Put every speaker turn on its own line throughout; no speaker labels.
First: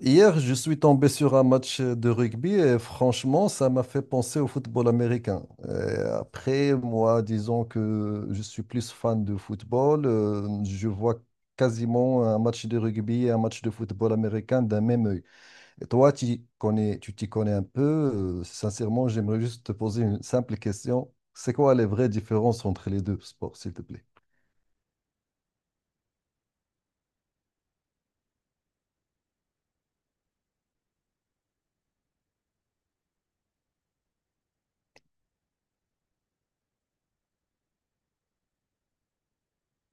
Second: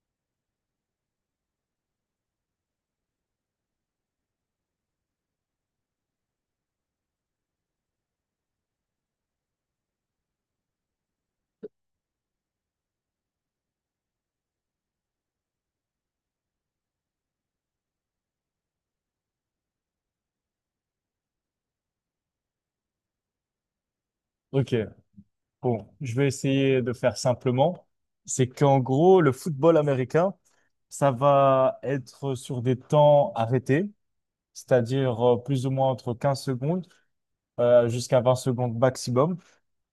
Hier, je suis tombé sur un match de rugby et franchement, ça m'a fait penser au football américain. Et après, moi, disons que je suis plus fan de football, je vois quasiment un match de rugby et un match de football américain d'un même œil. Et toi, tu t'y connais un peu. Sincèrement, j'aimerais juste te poser une simple question. C'est quoi les vraies différences entre les deux sports, s'il te plaît?
Ok, bon, je vais essayer de faire simplement. C'est qu'en gros, le football américain, ça va être sur des temps arrêtés, c'est-à-dire plus ou moins entre 15 secondes jusqu'à 20 secondes maximum.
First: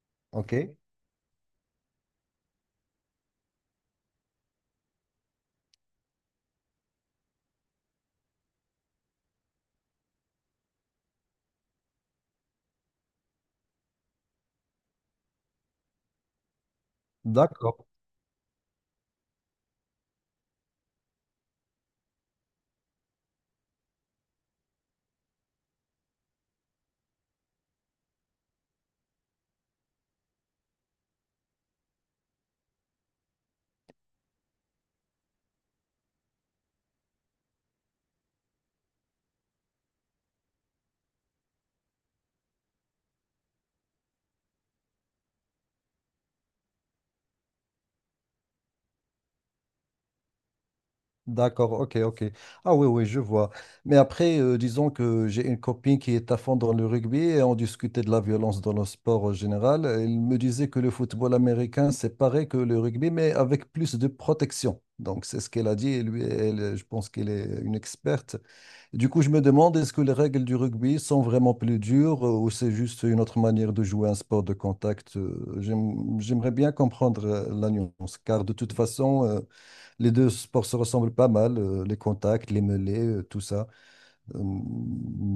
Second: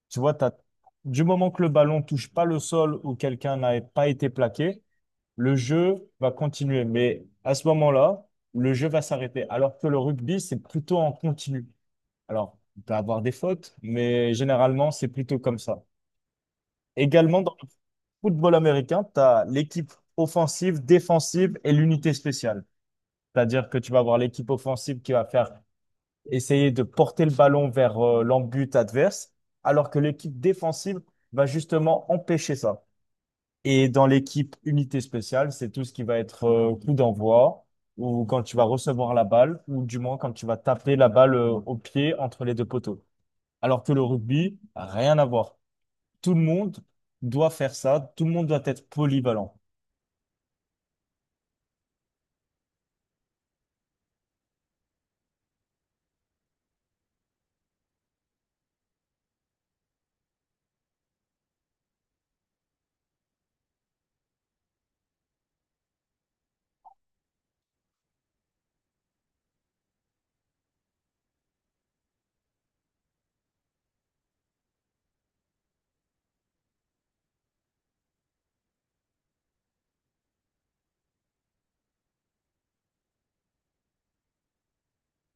Tu vois, t'as,
OK.
du moment que le ballon touche pas le sol ou quelqu'un n'a pas été plaqué, le jeu va continuer. Mais à ce moment-là, le jeu va s'arrêter. Alors que le rugby, c'est plutôt en continu. Alors, on peut avoir des fautes, mais généralement, c'est plutôt comme ça. Également, dans le
D'accord.
football américain, tu as l'équipe offensive, défensive et l'unité spéciale. C'est-à-dire que tu vas avoir l'équipe offensive qui va faire essayer de porter le ballon vers l'embut adverse, alors que l'équipe défensive va justement empêcher ça. Et dans l'équipe unité spéciale, c'est tout ce qui va être coup d'envoi ou quand tu vas recevoir la balle ou du moins quand tu vas taper la balle au pied entre les deux poteaux. Alors que le rugby, rien à voir, tout le monde doit faire ça, tout le monde doit être polyvalent.
D'accord, ok, ok. Ah oui, oui, je vois. Mais après, disons que j'ai une copine qui est à fond dans le rugby et on discutait de la violence dans le sport en général. Elle me disait que le football américain, c'est pareil que le rugby, mais avec plus de protection. Donc, c'est ce qu'elle a dit et lui, elle, je pense qu'elle est une experte. Du coup, je me demande, est-ce que les règles du rugby sont vraiment plus dures ou c'est juste une autre manière de jouer un sport de contact? J'aimerais bien comprendre la nuance, car de toute façon... les deux sports se ressemblent pas mal, les contacts, les mêlées, tout ça. Euh,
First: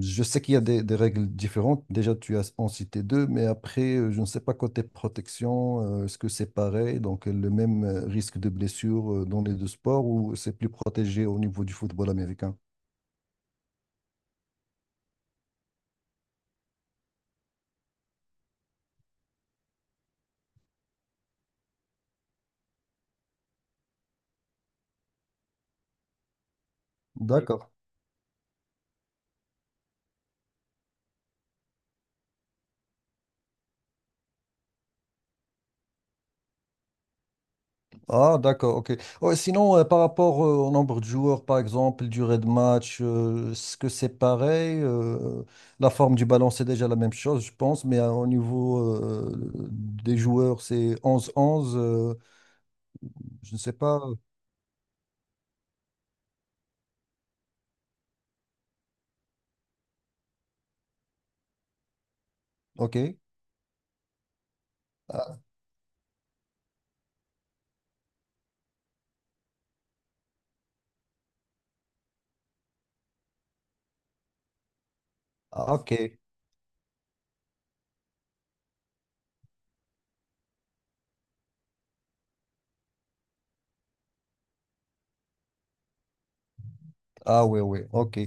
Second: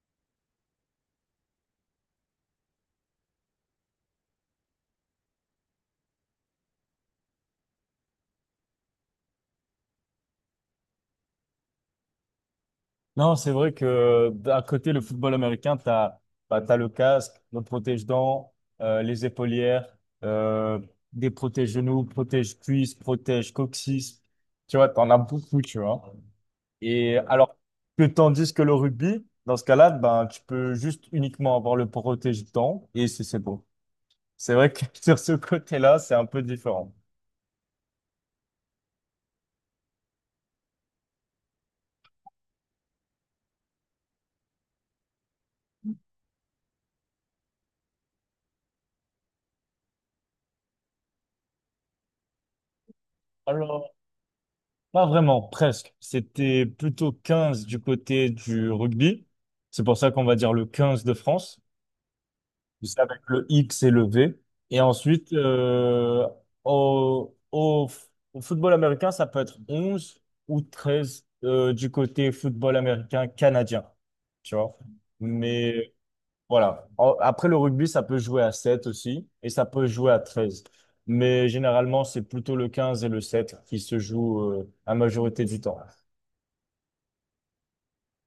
je sais qu'il y a des règles différentes. Déjà, tu as en cité deux, mais après, je ne sais pas côté protection, est-ce que c'est pareil? Donc, le même risque de blessure dans les deux sports ou c'est plus protégé au niveau du football américain?
Non, c'est vrai que d'un côté, le football américain, tu as le casque, le protège-dents, les épaulières, euh, des protège-genoux, protège-cuisses, protège-coccyx. Tu vois, tu en as beaucoup, tu vois. Et alors
D'accord.
que tandis que le rugby, dans ce cas-là, ben, tu peux juste uniquement avoir le protège-dents et c'est beau. C'est vrai que sur ce côté-là, c'est un peu différent.
Ah, d'accord, ok. Ouais, sinon, par rapport au nombre de joueurs, par exemple, durée de match, est-ce que c'est pareil? La forme du ballon, c'est déjà la même chose, je pense, mais au niveau des joueurs, c'est onze onze. Je ne sais
Alors,
pas.
pas vraiment, presque. C'était plutôt 15 du côté du rugby. C'est pour ça qu'on va dire le 15 de France.
Ok.
C'est avec le X et le V. Et ensuite,
Ah,
au football américain, ça peut être 11 ou 13 du côté football américain canadien. Tu vois?
ah, ok.
Mais voilà. Après le rugby, ça peut jouer à 7 aussi. Et ça peut jouer à 13. Mais généralement, c'est plutôt le 15 et le 7 qui se jouent la majorité du temps.
Ah oui, oui, ok.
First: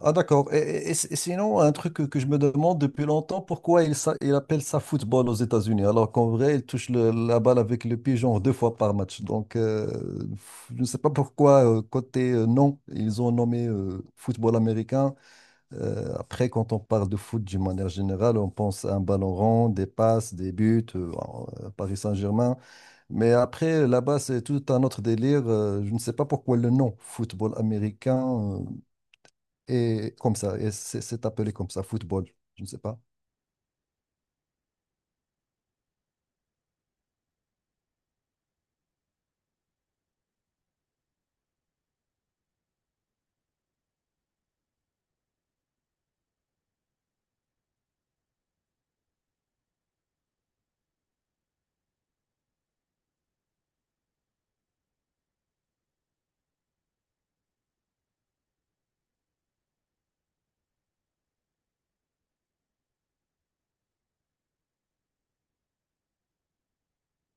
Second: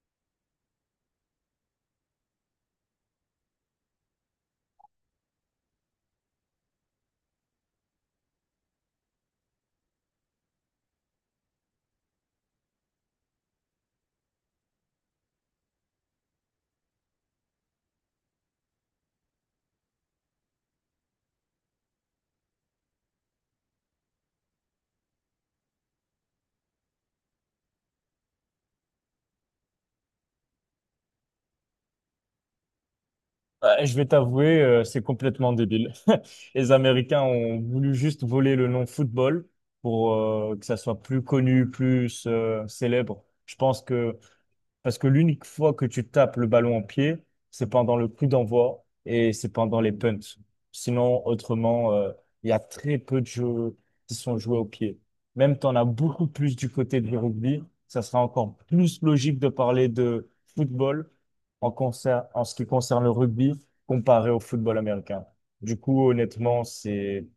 Ah d'accord. Et sinon, un truc que je me demande depuis longtemps, pourquoi il appelle ça football aux États-Unis, alors qu'en vrai, la balle avec le pied genre deux fois par match. Donc, je ne sais pas pourquoi, côté nom, ils ont nommé football américain. Après, quand on parle de foot d'une manière générale, on pense à un ballon rond, des passes, des buts, Paris Saint-Germain. Mais après, là-bas, c'est tout un autre délire. Je ne sais pas pourquoi le nom football américain. euh, et comme ça, et c'est appelé comme ça, football, je ne sais pas.
Ouais, je vais t'avouer, c'est complètement débile. Les Américains ont voulu juste voler le nom football pour que ça soit plus connu, plus célèbre. Je pense que parce que l'unique fois que tu tapes le ballon en pied, c'est pendant le coup d'envoi et c'est pendant les punts. Sinon, autrement, il y a très peu de jeux qui sont joués au pied. Même tu en as beaucoup plus du côté du rugby. Ça sera encore plus logique de parler de football en ce qui concerne le rugby comparé au football américain. Du coup, honnêtement, c'est,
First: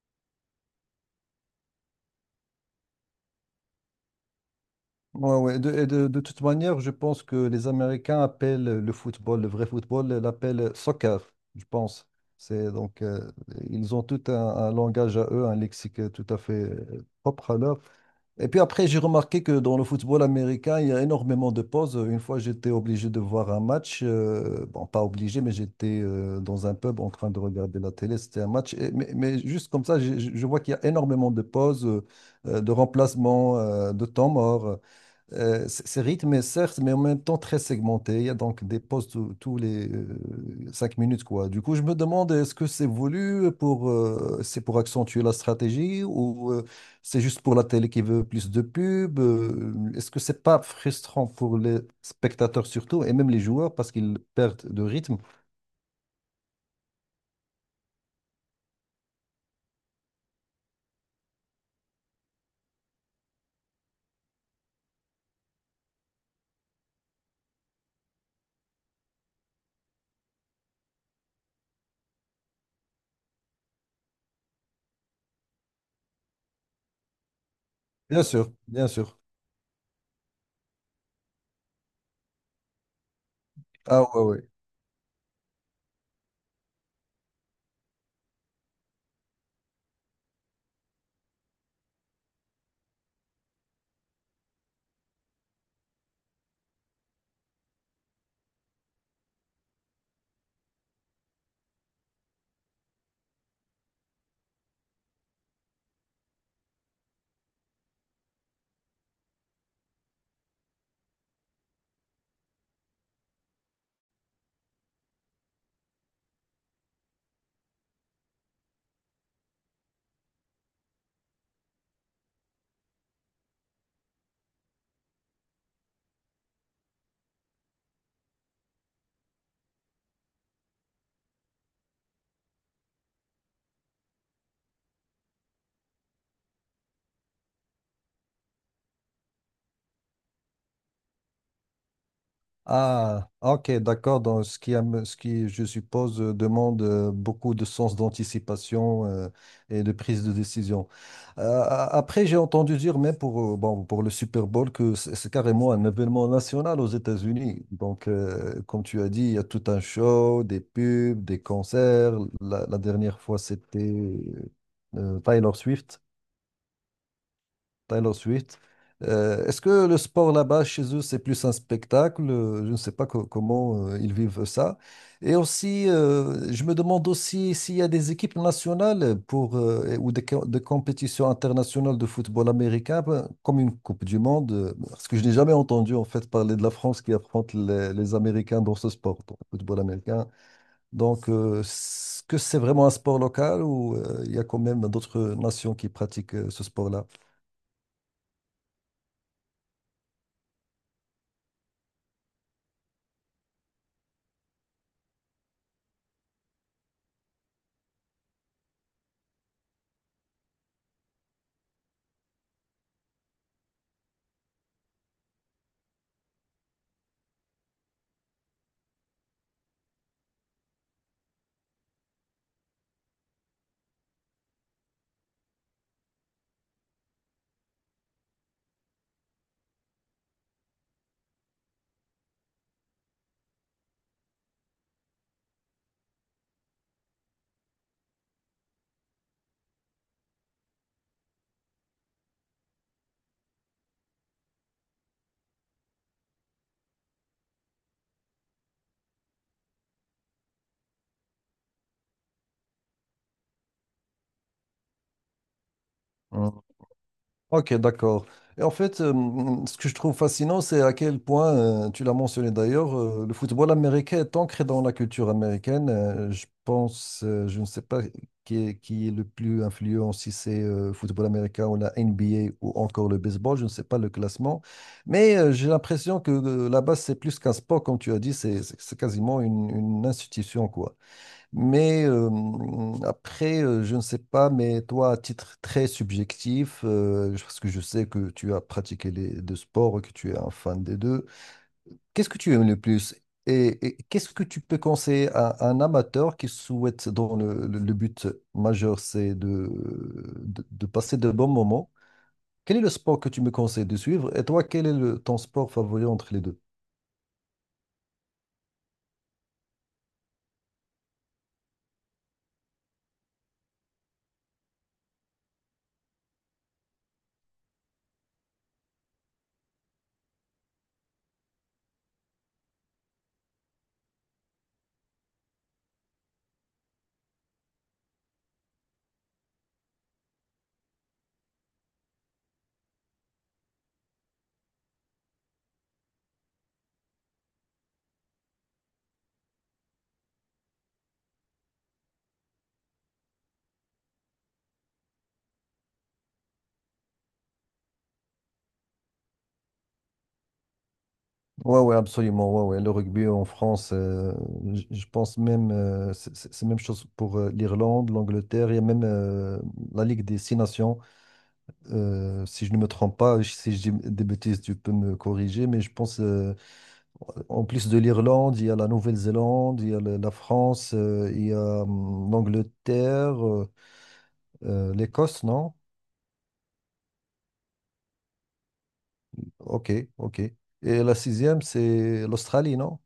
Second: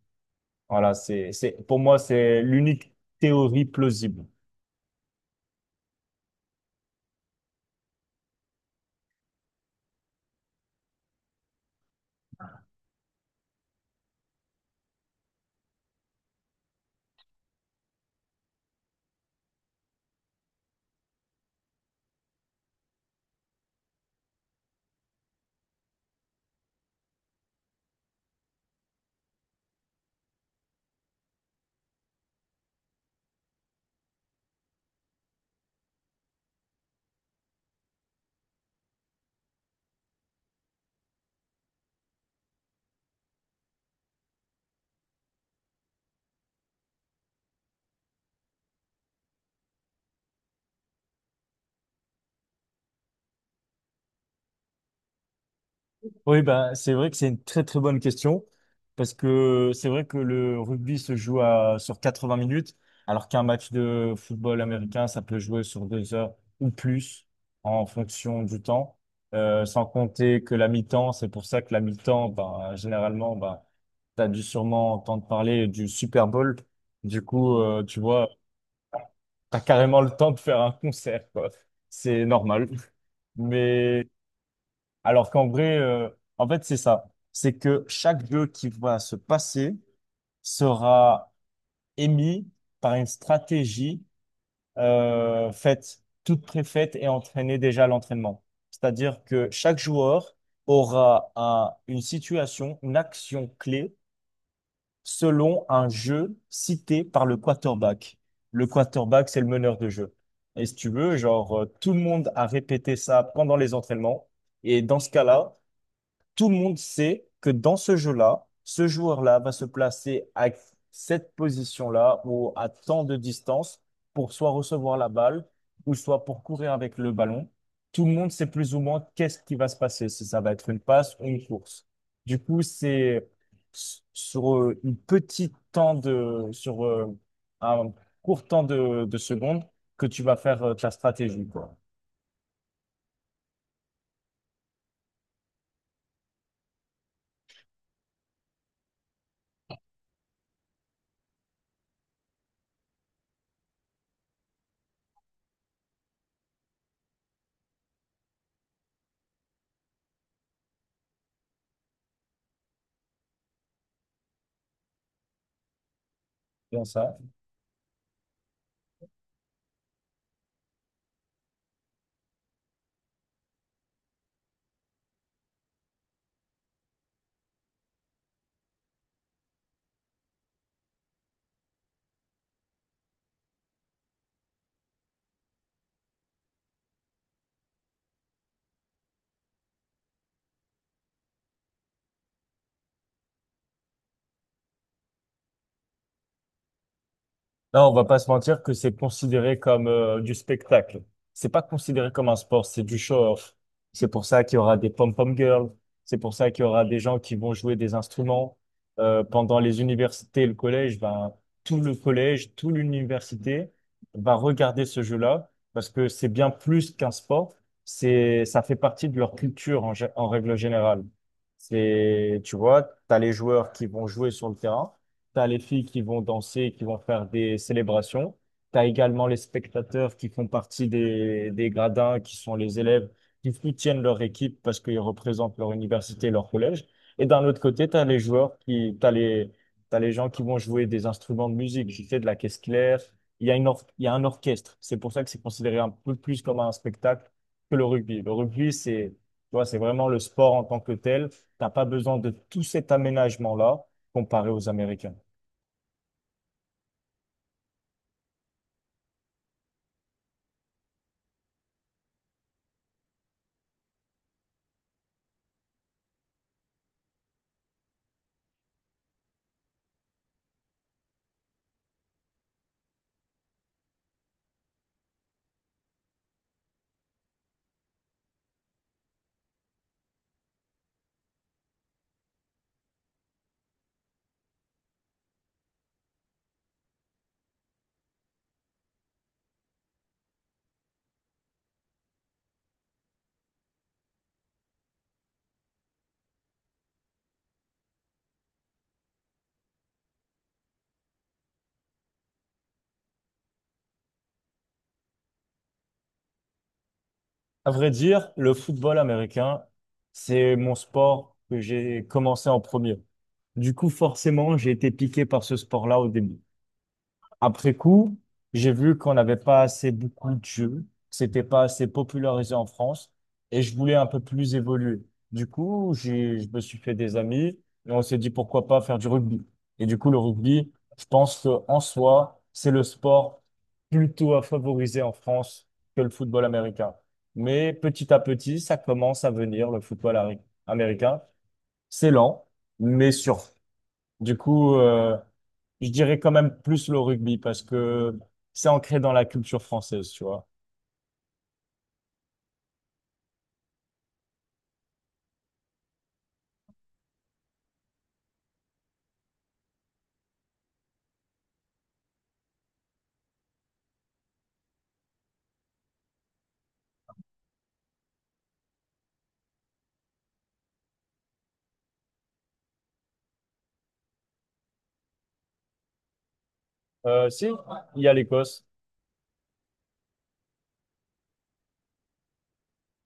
voilà, c'est, c'est, pour moi, c'est l'unique théorie plausible.
Ouais, ouais. De toute manière, je pense que les Américains appellent le football, le vrai football, ils l'appellent soccer, je pense. C'est donc, euh, Ils ont tout un langage à eux, un lexique tout à fait propre à leur. Et puis après, j'ai remarqué que dans le football américain, il y a énormément de pauses. Une fois, j'étais obligé de voir un match. Bon, pas obligé, mais j'étais dans un pub en train de regarder la télé. C'était un match. Mais juste comme ça, je vois qu'il y a énormément de pauses, de remplacements, de temps mort. C'est rythmé, certes, mais en même temps très segmenté. Il y a donc des pauses tous les cinq minutes, quoi. Du coup, je me demande, est-ce que c'est voulu pour, c'est pour accentuer la stratégie ou c'est juste pour la télé qui veut plus de pubs? Est-ce que c'est pas frustrant pour les spectateurs surtout et même les joueurs parce qu'ils perdent de rythme?
Oui, bah, c'est vrai que c'est une très très bonne question parce que c'est vrai que le rugby se joue sur 80 minutes alors qu'un match de football américain, ça peut jouer sur deux heures ou plus en fonction du temps. Sans compter que la mi-temps, c'est pour ça que la mi-temps, bah, généralement, bah, tu as dû sûrement entendre parler du Super Bowl. Du coup, tu
Bien
vois,
sûr, bien sûr.
tu as carrément le temps de faire un concert, quoi. C'est normal.
Ah
Mais
ouais, ouais.
alors qu'en vrai, en fait, c'est ça. C'est que chaque jeu qui va se passer sera émis par une stratégie faite, toute préfaite et entraînée déjà à l'entraînement. C'est-à-dire que chaque joueur aura une situation, une action clé selon un jeu cité par le quarterback. Le quarterback, c'est le meneur de jeu. Et si tu veux, genre, tout le monde a répété ça pendant les entraînements. Et dans ce cas-là, tout le monde sait que dans ce jeu-là, ce joueur-là va se placer à cette position-là ou à tant de distance pour soit recevoir la balle ou soit pour courir avec le ballon. Tout le monde sait plus ou moins qu'est-ce qui va se passer, si ça va être une passe ou une course. Du coup, c'est sur une petite temps de, sur un court temps de secondes que tu vas faire ta stratégie, quoi.
Ah, ok, d'accord. Donc, ce qui, je suppose, demande beaucoup de sens d'anticipation et de prise de décision. Après, j'ai entendu dire, mais pour, bon, pour le Super Bowl, que c'est carrément un événement national aux États-Unis. Donc, comme tu as dit, il y a tout un show, des pubs, des concerts. La dernière fois, c'était Taylor Swift.
Bien ça.
Taylor Swift. Est-ce que le sport là-bas, chez eux, c'est plus un spectacle? Je ne sais pas comment ils vivent ça. Et aussi, je me demande aussi s'il y a des équipes nationales pour, ou des compétitions internationales de football américain, ben, comme une Coupe du Monde, parce que je n'ai jamais entendu en fait parler de la France qui affronte les Américains dans ce sport, dans le football américain. Donc, est-ce que c'est vraiment un sport local ou il y a quand même d'autres nations qui pratiquent ce sport-là?
Là, on va pas se mentir que c'est considéré comme du spectacle. C'est pas considéré comme un sport, c'est du show-off. C'est pour ça qu'il y aura des pom-pom girls. C'est pour ça qu'il y aura des gens qui vont jouer des instruments. Pendant les universités et le collège, ben, tout le collège, toute l'université va regarder ce jeu-là parce que c'est bien plus qu'un sport. C'est, ça fait partie de leur culture en règle générale. C'est, tu vois, t'as les joueurs qui vont jouer sur le terrain. Tu as les filles qui vont danser, qui vont faire des célébrations. Tu as également les spectateurs qui font partie des gradins, qui sont les élèves qui soutiennent leur équipe parce qu'ils représentent leur université, leur collège. Et d'un autre côté, tu as les joueurs qui, t'as les gens qui vont jouer des instruments de musique. J'ai fait de la caisse claire. Il y a il y a un orchestre. C'est pour ça que c'est considéré un peu plus comme un spectacle que le rugby. Le rugby, c'est, tu vois, c'est vraiment le sport en tant que tel. T'as pas besoin de tout cet aménagement-là comparé aux Américains.
Hein. Ok, d'accord. Et en fait, ce que je trouve fascinant, c'est à quel point, tu l'as mentionné d'ailleurs, le football américain est ancré dans la culture américaine. Je ne sais pas qui est le plus influent, si c'est football américain ou la NBA ou encore le baseball, je ne sais pas le classement. Mais j'ai l'impression que là-bas, c'est plus qu'un sport, comme tu as dit, c'est quasiment une institution, quoi. Mais après, je ne sais pas, mais toi, à titre très subjectif, parce que je sais que tu as pratiqué les deux sports, et que tu es un fan des deux, qu'est-ce que tu aimes le plus? Qu'est-ce que tu peux conseiller à un amateur qui souhaite, dont le but majeur, c'est de passer de bons moments? Quel est le sport que tu me conseilles de suivre? Et toi, quel est ton sport favori entre les deux?
À vrai dire, le football américain, c'est mon sport que j'ai commencé en premier. Du coup, forcément, j'ai été piqué par ce sport-là au début. Après coup, j'ai vu qu'on n'avait pas assez beaucoup de jeux, que c'était pas assez popularisé en France, et je voulais un peu plus évoluer. Du coup, je me suis fait des amis, et on s'est dit pourquoi pas faire du rugby. Et du coup, le rugby, je pense que en soi, c'est le sport plutôt à favoriser en France que le football américain. Mais petit à petit, ça commence à venir, le football américain. C'est lent, mais sur du coup, je dirais quand même plus le rugby parce que c'est ancré dans la culture française, tu vois.
Ouais, ouais, absolument. Ouais, ouais. Le rugby en France, je pense même, c'est la même chose pour l'Irlande, l'Angleterre. Il y a même la Ligue des Six Nations. Si je ne me trompe pas, si je dis des bêtises, tu peux me corriger. Mais je pense, en plus de l'Irlande, il y a la Nouvelle-Zélande, il y a la France, il y a l'Angleterre, l'Écosse, non?
Si, il y a l'Écosse.
Ok, ok. Et la sixième, c'est l'Australie, non?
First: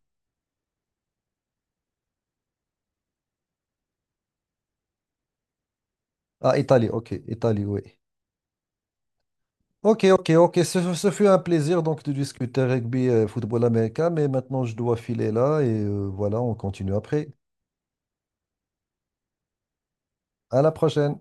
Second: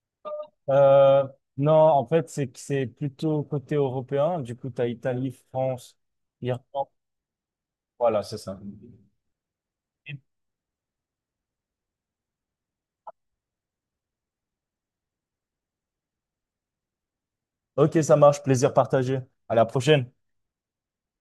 Euh, non, en fait, c'est que c'est plutôt côté européen. Du coup, tu as Italie, France,
Ah,
Irlande.
Italie, ok. Italie, oui.
Voilà, c'est ça.
Ok, ok, ok. Ce fut un plaisir donc de discuter rugby et football américain, mais maintenant je dois filer là et voilà, on continue après.
Ok, ça marche. Plaisir partagé. À la prochaine.
À la prochaine.